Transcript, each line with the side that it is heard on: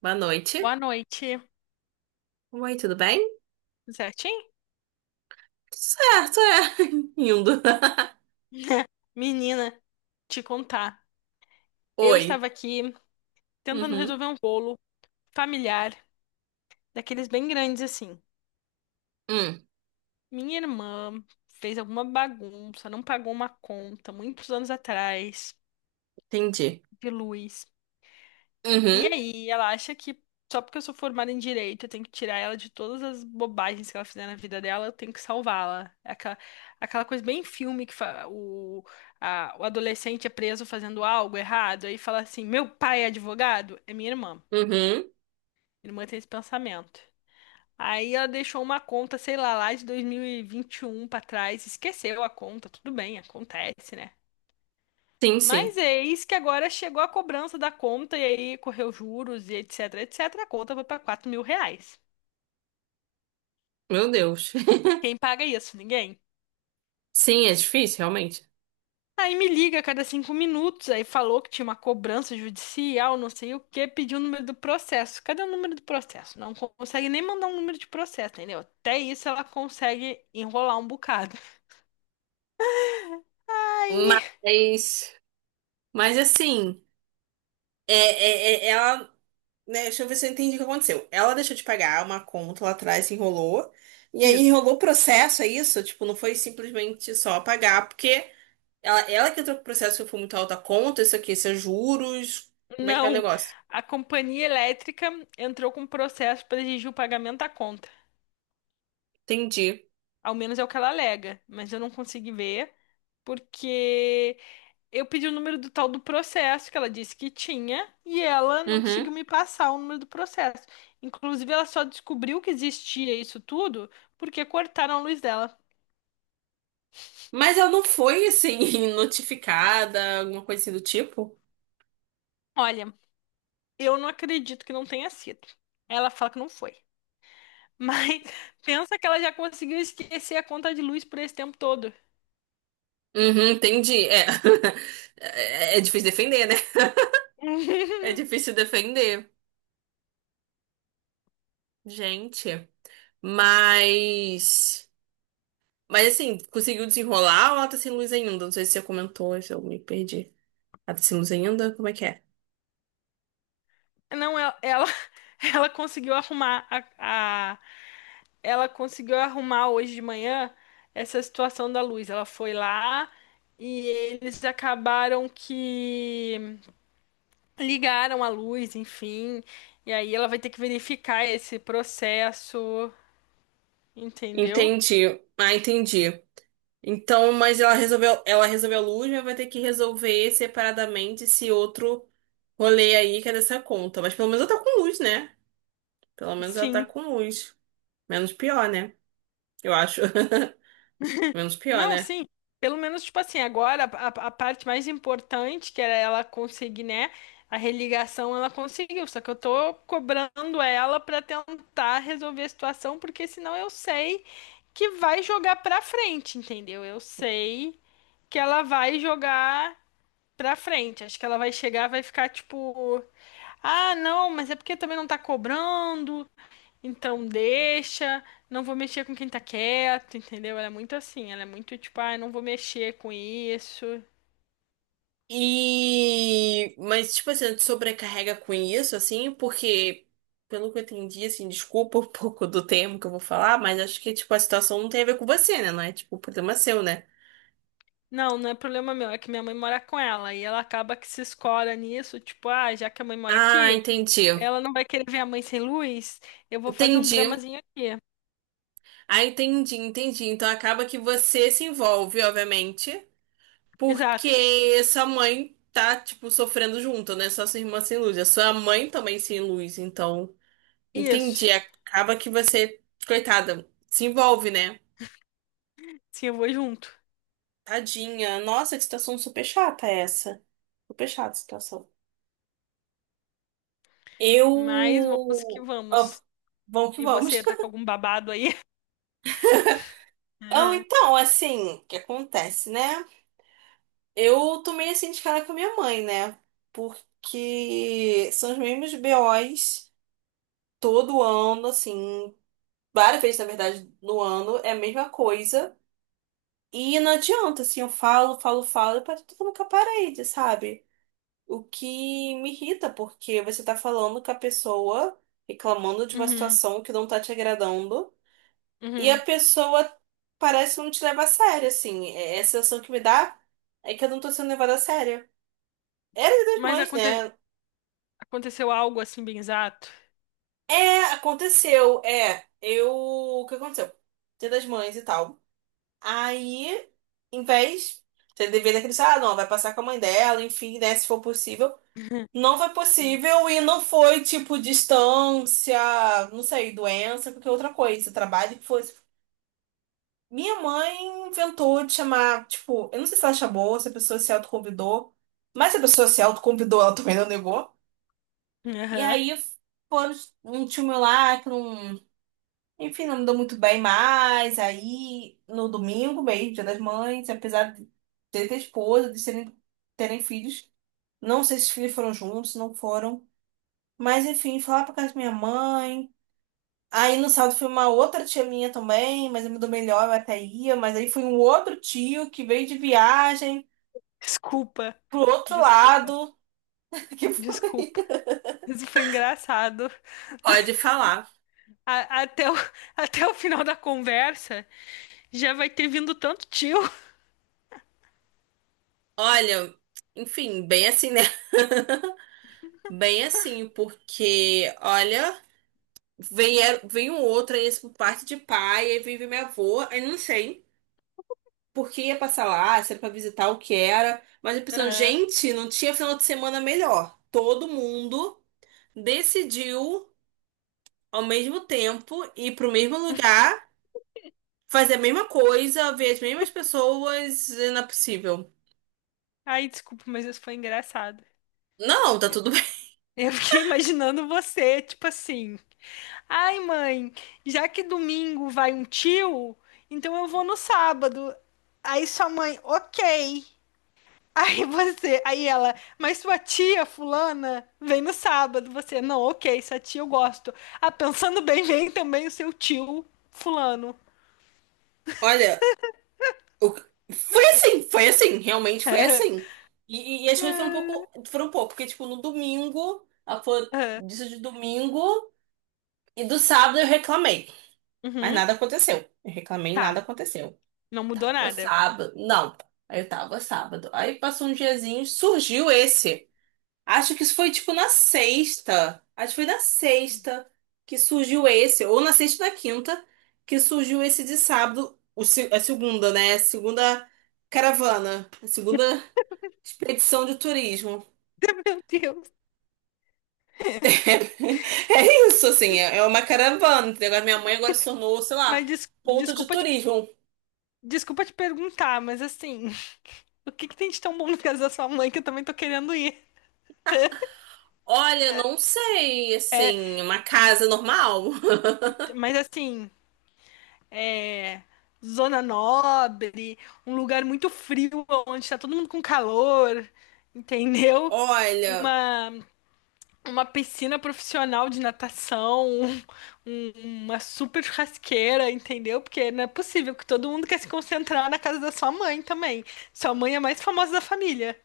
right: Boa noite.
left: Boa noite.
right: Oi, tudo bem?
left: Tudo certinho?
right: Certo, é. Indo.
left: Menina, te contar. Eu
right: Oi.
left: estava aqui tentando
right: Uhum.
left: resolver um bolo familiar, daqueles bem grandes assim.
right: Hum,
left: Minha irmã fez alguma bagunça, não pagou uma conta muitos anos atrás
right: entendi.
left: de luz. E
right: Uhum.
left: aí, ela acha que só porque eu sou formada em direito, eu tenho que tirar ela de todas as bobagens que ela fizer na vida dela, eu tenho que salvá-la. É aquela coisa bem filme, que fa- o, a- o adolescente é preso fazendo algo errado, aí fala assim: meu pai é advogado? É minha irmã.
right: Uhum.
left: Minha irmã tem esse pensamento. Aí ela deixou uma conta, sei lá, lá de dois mil e vinte e um pra trás, esqueceu a conta, tudo bem, acontece, né?
right: Sim, sim.
left: Mas eis que agora chegou a cobrança da conta e aí correu juros e etc, etc. A conta foi para R$ 4.000.
right: Meu Deus.
left: Quem paga isso? Ninguém.
right: Sim, é difícil, realmente.
left: Aí me liga a cada 5 minutos, aí falou que tinha uma cobrança judicial, não sei o quê, pediu o número do processo. Cadê o número do processo? Não consegue nem mandar um número de processo, entendeu? Até isso ela consegue enrolar um bocado.
right: Mas, mas assim, é, é, é- ela, né, deixa eu ver se eu entendi o que aconteceu. Ela deixou de pagar uma conta lá atrás, se enrolou. E aí
left: Isso.
right: enrolou o processo, é isso? Tipo, não foi simplesmente só pagar, porque ela que entrou com o processo que foi muito alta conta, isso aqui, isso é juros. Como é que é o
left: Não,
right: negócio?
left: a companhia elétrica entrou com processo para exigir o pagamento da conta.
right: Entendi.
left: Ao menos é o que ela alega, mas eu não consegui ver porque eu pedi o número do tal do processo que ela disse que tinha e ela não
right: Uhum.
left: conseguiu me passar o número do processo. Inclusive, ela só descobriu que existia isso tudo porque cortaram a luz dela.
right: Mas ela não foi, assim, notificada, alguma coisa assim do tipo?
left: Olha, eu não acredito que não tenha sido. Ela fala que não foi. Mas pensa que ela já conseguiu esquecer a conta de luz por esse tempo todo.
right: Uhum, entendi. É. É difícil defender, né? É difícil defender. Gente. Mas. Mas assim, conseguiu desenrolar ou ela tá sem luz ainda? Não sei se você comentou, se eu me perdi. Ela tá sem luz ainda? Como é que é?
left: Não, ela conseguiu arrumar a ela conseguiu arrumar hoje de manhã essa situação da luz. Ela foi lá e eles acabaram que ligaram a luz, enfim. E aí ela vai ter que verificar esse processo, entendeu?
right: Entendi. Ah, entendi. Então, mas ela resolveu a luz, mas vai ter que resolver separadamente esse outro rolê aí que é dessa conta. Mas pelo menos ela tá com luz, né? Pelo menos ela tá
left: Sim.
right: com luz. Menos pior, né? Eu acho. Menos pior,
left: Não,
right: né?
left: sim. Pelo menos, tipo assim, agora a parte mais importante, que era ela conseguir, né? A religação, ela conseguiu. Só que eu tô cobrando ela pra tentar resolver a situação, porque senão eu sei que vai jogar pra frente, entendeu? Eu sei que ela vai jogar pra frente. Acho que ela vai chegar, vai ficar tipo, ah, não, mas é porque também não tá cobrando. Então deixa, não vou mexer com quem tá quieto, entendeu? Ela é muito assim, ela é muito tipo, ah, não vou mexer com isso.
right: E. Mas, tipo assim, te sobrecarrega com isso, assim, porque, pelo que eu entendi, assim, desculpa um pouco do termo que eu vou falar, mas acho que, tipo, a situação não tem a ver com você, né? Não é, tipo, problema é seu, né?
left: Não, não é problema meu, é que minha mãe mora com ela e ela acaba que se escola nisso, tipo, ah, já que a mãe mora
right: Ah,
left: aqui,
right: entendi.
left: ela não vai querer ver a mãe sem luz, eu vou fazer um
right: Entendi.
left: dramazinho aqui.
right: Ah, entendi. Então acaba que você se envolve, obviamente,
left: Exato,
right: porque sua mãe tá, tipo, sofrendo junto, né? Só sua irmã sem luz. A sua mãe também sem luz, então. Entendi.
left: isso.
right: Acaba que você, coitada, se envolve, né?
left: Sim, eu vou junto.
right: Tadinha. Nossa, que situação super chata essa. Super chata a situação.
left: Mas vamos que
right: Eu. Ah,
left: vamos.
right: vamos que
left: E você,
right: vamos.
left: tá com algum babado aí?
right: Ah, então, assim, o que acontece, né? Eu tomei assim de cara com a minha mãe, né? Porque são os mesmos BOs todo ano, assim, várias vezes, na verdade, no ano, é a mesma coisa. E não adianta, assim, eu falo, e parece que eu tô falando com a parede, sabe? O que me irrita, porque você tá falando com a pessoa, reclamando de uma
left: Uhum,
right: situação que não tá te agradando, e a
left: uhum.
right: pessoa parece não te leva a sério, assim. É a sensação que me dá é que eu não tô sendo levada a sério. Era de das
left: Mas
right: mães,
left: aconte-
right: né?
left: aconteceu algo assim bem exato?
right: É, aconteceu. É, eu. O que aconteceu? Dia das mães e tal. Aí, em vez de dever daquele, ah, não, vai passar com a mãe dela, enfim, né, se for possível. Não foi
left: Sim.
right: possível e não foi tipo distância, não sei, doença, qualquer outra coisa, trabalho que fosse. Minha mãe inventou de chamar, tipo, eu não sei se ela chamou, se a pessoa se autoconvidou, mas se a pessoa se autoconvidou, ela também não negou. E
left: Aham.
right: aí, foram um tio meu lá, que não. Enfim, não me dou muito bem mais. Aí, no domingo mesmo, Dia das Mães, apesar de ter esposa, de serem, terem filhos, não sei se os filhos foram juntos, se não foram. Mas, enfim, fui lá pra casa da minha mãe. Aí, no sábado, foi uma outra tia minha também, mas eu me dou melhor, eu até ia. Mas aí foi um outro tio que veio de viagem
left: Desculpa,
right: pro outro
left: desculpa,
right: lado. Que foi...
left: desculpa. Isso foi engraçado.
right: Pode falar.
left: Até o, até o final da conversa já vai ter vindo tanto tio.
right: Olha, enfim, bem assim, né? Bem assim, porque, olha. Vem, é, vem um outro, aí esse por parte de pai, aí vem minha avó, aí não sei por que ia passar lá, se era pra visitar o que era, mas eu pensando,
left: Aham.
right: gente, não tinha final de semana melhor. Todo mundo decidiu ao mesmo tempo ir pro mesmo lugar, fazer a mesma coisa, ver as mesmas pessoas, e não é possível.
left: Ai, desculpa, mas isso foi engraçado.
right: Não, tá
left: Eu
right: tudo bem.
left: eu fiquei imaginando você, tipo assim. Ai, mãe, já que domingo vai um tio, então eu vou no sábado. Aí sua mãe, ok. Aí você, aí ela, mas sua tia fulana vem no sábado. Você, não, ok, sua tia eu gosto. Ah, pensando bem, vem também o seu tio fulano.
right: Olha, O- realmente foi assim. E, e as coisas foram um pouco, porque tipo, no domingo, ela falou
left: É.
right: disso de domingo, e do sábado eu reclamei, mas
left: Uhum,
right: nada aconteceu. Eu reclamei, nada
left: tá,
right: aconteceu.
left: não mudou
right: Tava
left: nada.
right: sábado, não, aí eu tava sábado. Aí passou um diazinho, surgiu esse. Acho que isso foi tipo na sexta. Acho que foi na sexta que surgiu esse, ou na sexta ou na quinta, que surgiu esse de sábado, o, se- a segunda, né? Segunda caravana, a segunda expedição de turismo.
left: Meu Deus.
right: É isso, assim, é uma caravana. Entendeu? Agora minha mãe agora se tornou, sei lá,
left: Mas des-
right: ponto de
left: desculpa te,
right: turismo.
left: desculpa te perguntar, mas assim, o que que tem de tão bom no caso da sua mãe que eu também tô querendo ir?
right: Olha, não sei,
left: É,
right: assim, uma casa normal.
left: mas assim, é, zona nobre, um lugar muito frio, onde está todo mundo com calor, entendeu?
right: Olha,
left: Uma, uma piscina profissional de natação, uma super churrasqueira, entendeu? Porque não é possível que todo mundo quer se concentrar na casa da sua mãe também. Sua mãe é a mais famosa da família.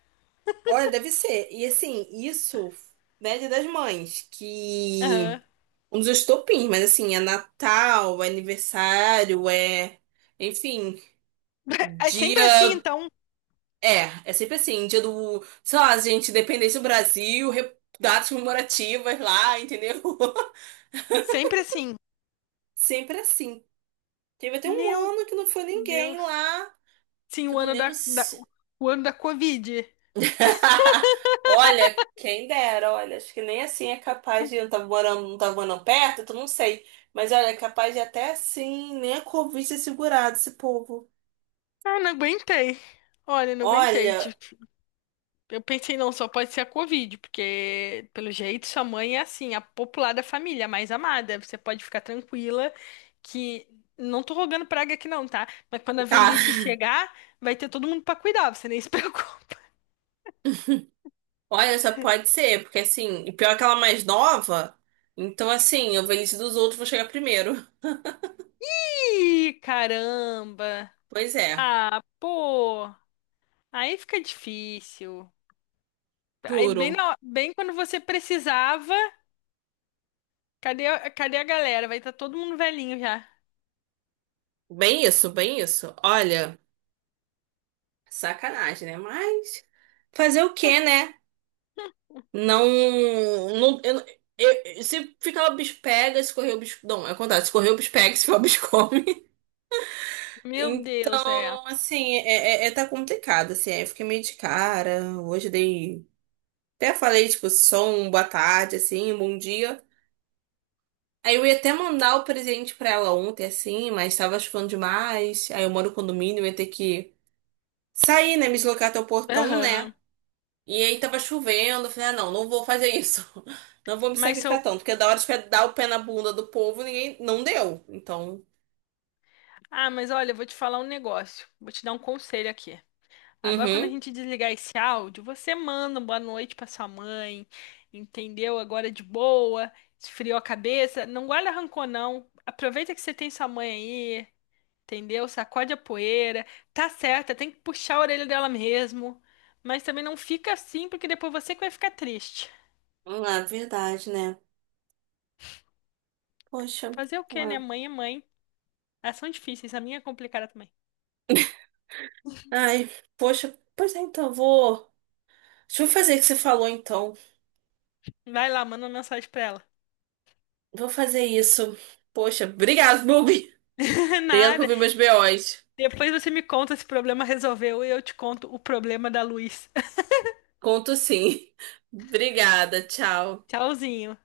right: olha, deve ser. E assim, isso, né, Dia das Mães, que.
left: Aham.
right: Um dos estopins, mas assim, é Natal, é aniversário, é. Enfim,
left: É
right: dia.
left: sempre assim, então.
right: É, é sempre assim, dia do. Sei lá, gente, independência do Brasil, re- datas comemorativas lá, entendeu?
left: Sempre assim.
right: Sempre assim. Teve até um
left: Meu
right: ano que não foi ninguém
left: Deus.
right: lá,
left: Sim,
right: que eu não lembro se.
left: o ano da Covid.
right: Olha, quem dera, olha, acho que nem assim é capaz de. Eu não tava morando, Não tava morando perto, então não sei. Mas olha, é capaz de até assim, nem a Covid ter segurado esse povo.
left: Ah, não aguentei. Olha, não aguentei.
right: Olha.
left: Tipo, eu pensei, não, só pode ser a Covid, porque, pelo jeito, sua mãe é assim, a popular da família, a mais amada. Você pode ficar tranquila que. Não tô rogando praga aqui, não, tá? Mas quando a
right: Tá.
left: velhice chegar, vai ter todo mundo pra cuidar, você nem se preocupe.
right: Olha, só pode ser, porque assim, e pior que ela é mais nova, então assim, eu velhice dos outros vou chegar primeiro.
left: Ih, caramba!
right: Pois é,
left: Ah, pô! Aí fica difícil. Aí, bem,
right: juro.
left: quando você precisava, cadê a galera? Vai estar todo mundo velhinho já.
right: Bem isso, bem isso. Olha, sacanagem, né? Mas fazer o quê, né? Não, não, eu, se ficar o bicho pega, se correr o bicho, não, é o contrário, se correr o bicho pega, se ficar o bicho come.
left: Meu Deus, é.
right: Então, assim, tá complicado, assim, aí eu fiquei meio de cara. Hoje dei, até falei, tipo, som, boa tarde, assim, um bom dia. Aí eu ia até mandar o presente pra ela ontem, assim, mas tava chovendo demais. Aí eu moro no condomínio, eu ia ter que sair, né? Me deslocar até o portão, né?
left: Aham.
right: E aí tava chovendo. Eu falei, ah, não, não vou fazer isso. Não vou me
left: Mas são.
right: sacrificar tanto. Porque da hora de dar o pé na bunda do povo, ninguém não deu. Então,
left: Ah, mas olha, eu vou te falar um negócio. Vou te dar um conselho aqui. Agora, quando a
right: uhum.
left: gente desligar esse áudio, você manda um boa noite pra sua mãe, entendeu? Agora de boa, esfriou a cabeça. Não guarda rancor, não. Aproveita que você tem sua mãe aí, entendeu? Sacode a poeira. Tá certa, tem que puxar a orelha dela mesmo. Mas também não fica assim, porque depois você que vai ficar triste.
right: Ah, verdade, né? Poxa.
left: Fazer o quê, né?
right: Ah.
left: Mãe é mãe. Elas são difíceis, a minha é complicada também.
right: Ai, poxa. Pois é, então, eu vou. Deixa eu fazer o que você falou, então.
left: Vai lá, manda uma mensagem pra ela.
right: Vou fazer isso. Poxa, obrigado, Bubi. Obrigado por
left: Nada.
right: ouvir meus BOs.
left: Depois você me conta se o problema resolveu e eu te conto o problema da luz.
right: Conto sim. Obrigada, tchau.
left: Tchauzinho.